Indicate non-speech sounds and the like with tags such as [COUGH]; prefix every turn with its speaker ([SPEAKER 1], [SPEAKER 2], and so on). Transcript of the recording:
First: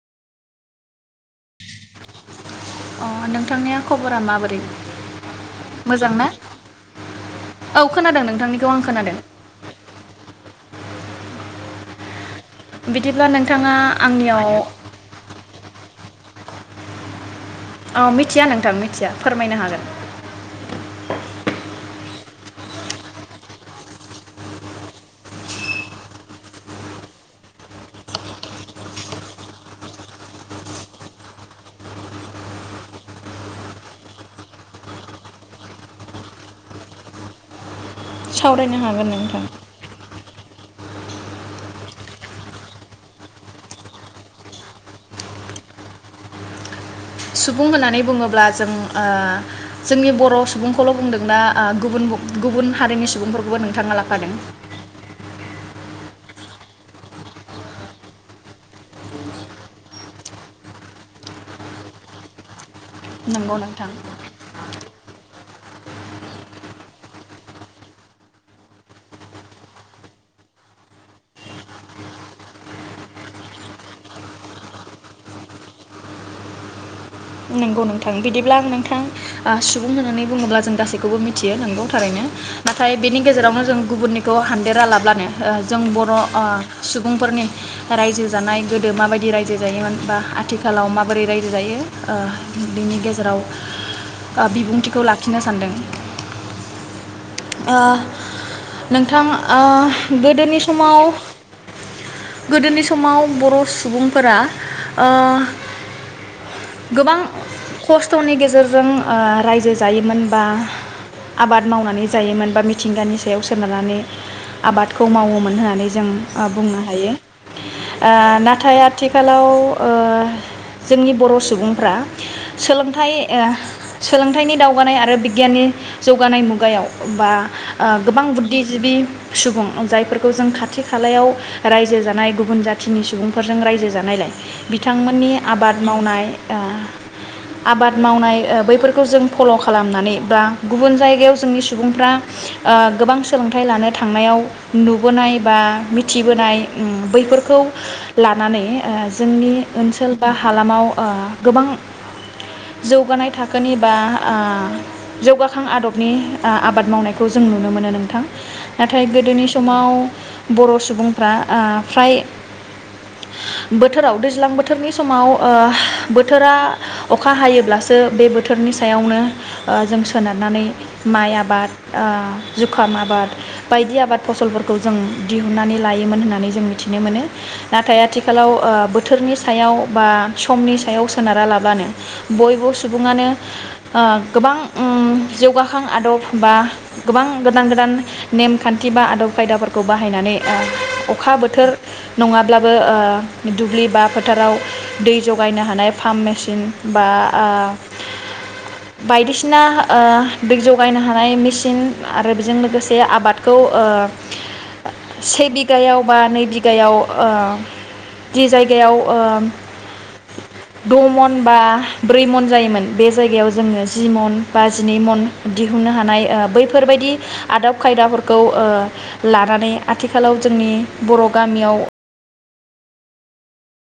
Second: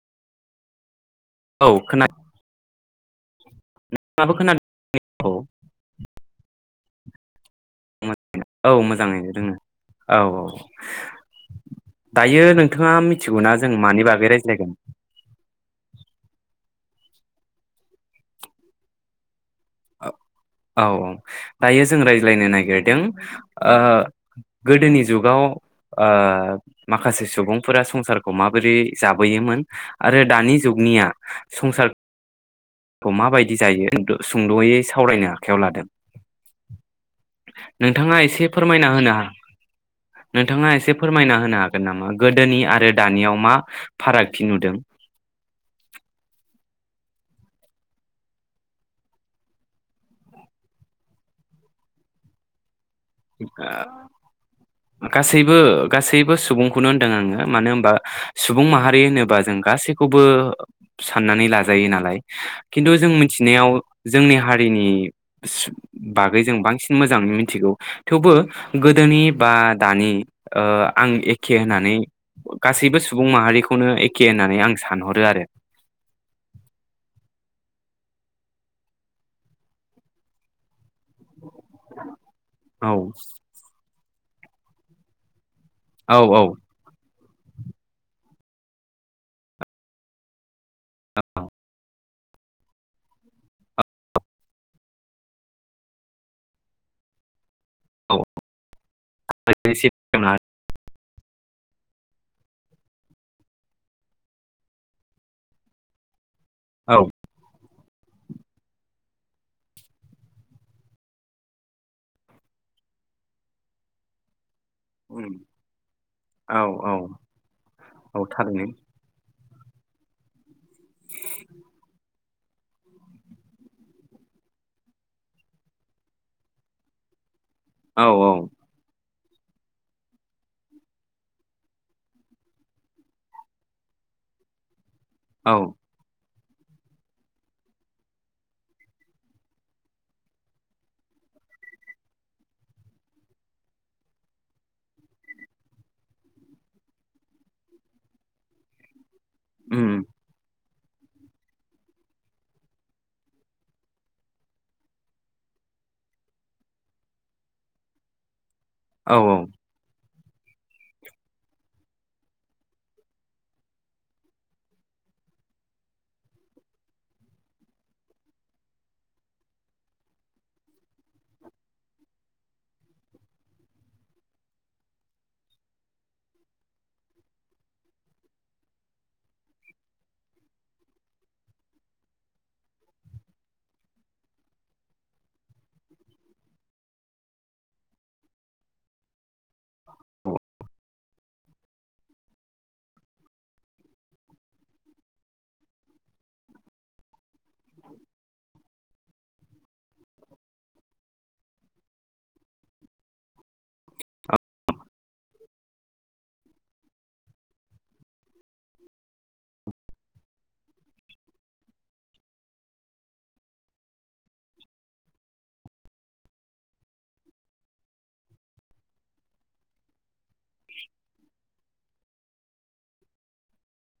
[SPEAKER 1] औ खोना
[SPEAKER 2] अ नों थांनिया खबरा माबोरै
[SPEAKER 1] औ
[SPEAKER 2] मोजां ना? औ खोनादों
[SPEAKER 1] [UNINTELLIGIBLE]
[SPEAKER 2] नोंथांनिखौ
[SPEAKER 1] औ
[SPEAKER 2] आं खोनादों
[SPEAKER 1] मोजाङैनो दोङो औ औ औ [INAUDIBLE] दायो नोंथाङा
[SPEAKER 2] बिदिब्ला
[SPEAKER 1] मिथिगौना जों
[SPEAKER 2] नोंथाङा
[SPEAKER 1] मानि बागै
[SPEAKER 2] आंनियाव
[SPEAKER 1] रायज्लायगोन?
[SPEAKER 2] औ मिथिया नोंथां मिथिया फोरमायनो हाग
[SPEAKER 1] ओ औ औ दायोज जों रायज्लायनो नागिरदों ओ गोदोनि जुगाव ओ माखासे सुबुंफोरा संसारखौ माबोरै जाबोयोमोन आरो दानि जुगनिया संसार खौ माबायदि जायो द सुंद'यै सावरायनो आखायाव लादों। नोंथाङा इसे
[SPEAKER 2] सावरायनो
[SPEAKER 1] फोरमायना
[SPEAKER 2] हागोन
[SPEAKER 1] होनो हा
[SPEAKER 2] नोंथां
[SPEAKER 1] नोंथाङा इसे फोरमायना होनो हागोन नामा गोदोनि आरो दानियाव मा फारागथि नुदों?
[SPEAKER 2] सुबुं होननानै बुङोब्ला जों ओ जोंनि बर' सुबुंखौल' बुंदोंना आ गुबुन बु गुबुन हारिनि सुबुंफोरखौबो नोंथाङा लाफादों
[SPEAKER 1] गासैबो गासैबो सुबुंखौनो होनदों आङो मानो होनबा सुबुं माहारि होनोबा जों गासैखौबो साननानै लाजायो नालाय। किन्थु जों
[SPEAKER 2] नंगौ
[SPEAKER 1] मिथिनायाव
[SPEAKER 2] नोंथां
[SPEAKER 1] जोंनि हारिनि सु बागै जों बांसिन मोजाङैनो मिथिगौ। थेवबो गोदोनि बा दानि ओ आं एखे होननानै गासैबो सुबुं माहारिखौनो एखे होननानै आं सानहरो आरो
[SPEAKER 2] नोंगौ नोंथां बिदिब्लां नोंथां ओ सुबुं होननानै बुङोब्ला जों गासैखौबो मिथियो नोंगौ थारैनो
[SPEAKER 1] औ
[SPEAKER 2] नाथाय बेनि गेजेरावनो जों गुबुननि खौ हानद्रेरा लाब्लानो ओ जों बर'
[SPEAKER 1] औ औ
[SPEAKER 2] ओ सुब बुंफोरनि राज्यो जानाय गोदो माबायदि राज्यो जायोमोन बा आथिख खालाव माबोरै राज्यो जायो? ओ बिनि गेजेराव ओ बिबुंथिखौ लाखिनो सानदों। ओ नोंथां ओ गोदोनि समाव गोदोनि समाव बर' सुबुंफोरा ओ गोबां खस्थनि गेजेरजों ओ राज्यो जायोमोन बा आबाद मावनानै जायोमोन बा मिथिंगानि सायाव सोनारनानै आबादखौ मावोमोन होननानै जों ओ
[SPEAKER 1] औ
[SPEAKER 2] बुंनो
[SPEAKER 1] औ
[SPEAKER 2] हायो ओ
[SPEAKER 1] औ थारैनो
[SPEAKER 2] नाथाय आथिखालाव ओ जोंनि बर' सुबुं सोलोंथाइ ओ सोलोंथाइनि दावगानाय आरो बिगियाननि जौगानाय मुगायाव बा ओ
[SPEAKER 1] औ
[SPEAKER 2] गोबां
[SPEAKER 1] औ
[SPEAKER 2] बुद्धिजिबि सुबुं जायफोरखौ जों खाथि खालायाव राज्यो जानाय गुबुन जाथिनि सुबुंफोरजों राज्यो जानायलाय बिथांमोननि
[SPEAKER 1] औ
[SPEAKER 2] आबाद मावनाय ओ आबाद मावनाय ओ बैफोरखौ जों फल खालामनानै बा गुबुन जायगायाव जोंनि सुबुंफ्रा ओ गोबां सोलोंथाइ लानो थांनायाव नुबोनाय बा मिथिबोनाय उम बैफोरखौ लानानै ओ जोंनि
[SPEAKER 1] उम
[SPEAKER 2] ओनसोल बा हालामाव [UNINTELLIGIBLE] गोबां जौगानाय थाखोनि बा ओ जौगाखां आदबनि ओ आबाद मावनायखौ जों नुनो मोनो नोंथां नाथाय
[SPEAKER 1] औ औ
[SPEAKER 2] गोदोनि समाव बर सुबुंफ्रा ओ फ्राय बोथोराव दैज्लां बोथोरनि समाव ओ बोथोरा अखा हायोब्लासो बे बोथोरनि सायावनो ओ जों सोनारनानै माइ आबाद ओ जुखाम आबाद बायदि आबाद फसलफोरखौ जों दिहुन्नानै लायोमोन होननानै जों मिथिनो मोनो नाथाय आथिखालाव ओ बोथोरनि सायाव बा समनि सायाव सोनारा लाबानो बयबो सुबुङानो ओ गोबां ओम जौगाखां आदब बा गोबां गोदान गोदान नेमखान्थि बा आदब खायदाफोरखौ बाहायनानै ओ अखा बोथोर नङाब्लाबो ओ दुब्लि बा फोथाराव दै जगायनो हायो हानाय फाम्फ मेसिन बा ओ बायदिसिना ओ दै जगायनो हानाय मेसिन आरो बेजों लोगोसे आबादखौ ओ से बिघायाव बा नै बिघायाव जि जायगायाव ओ द मन बा ब्रै मन जायोमोन बे जायगायाव जोङो जि मन बा जिनै मन दिहुननो हानाय ओ बैफोरबायदि आदब खायदाफोरखौ ओ लानानै आथिखालाव जोंनि बर गामियाव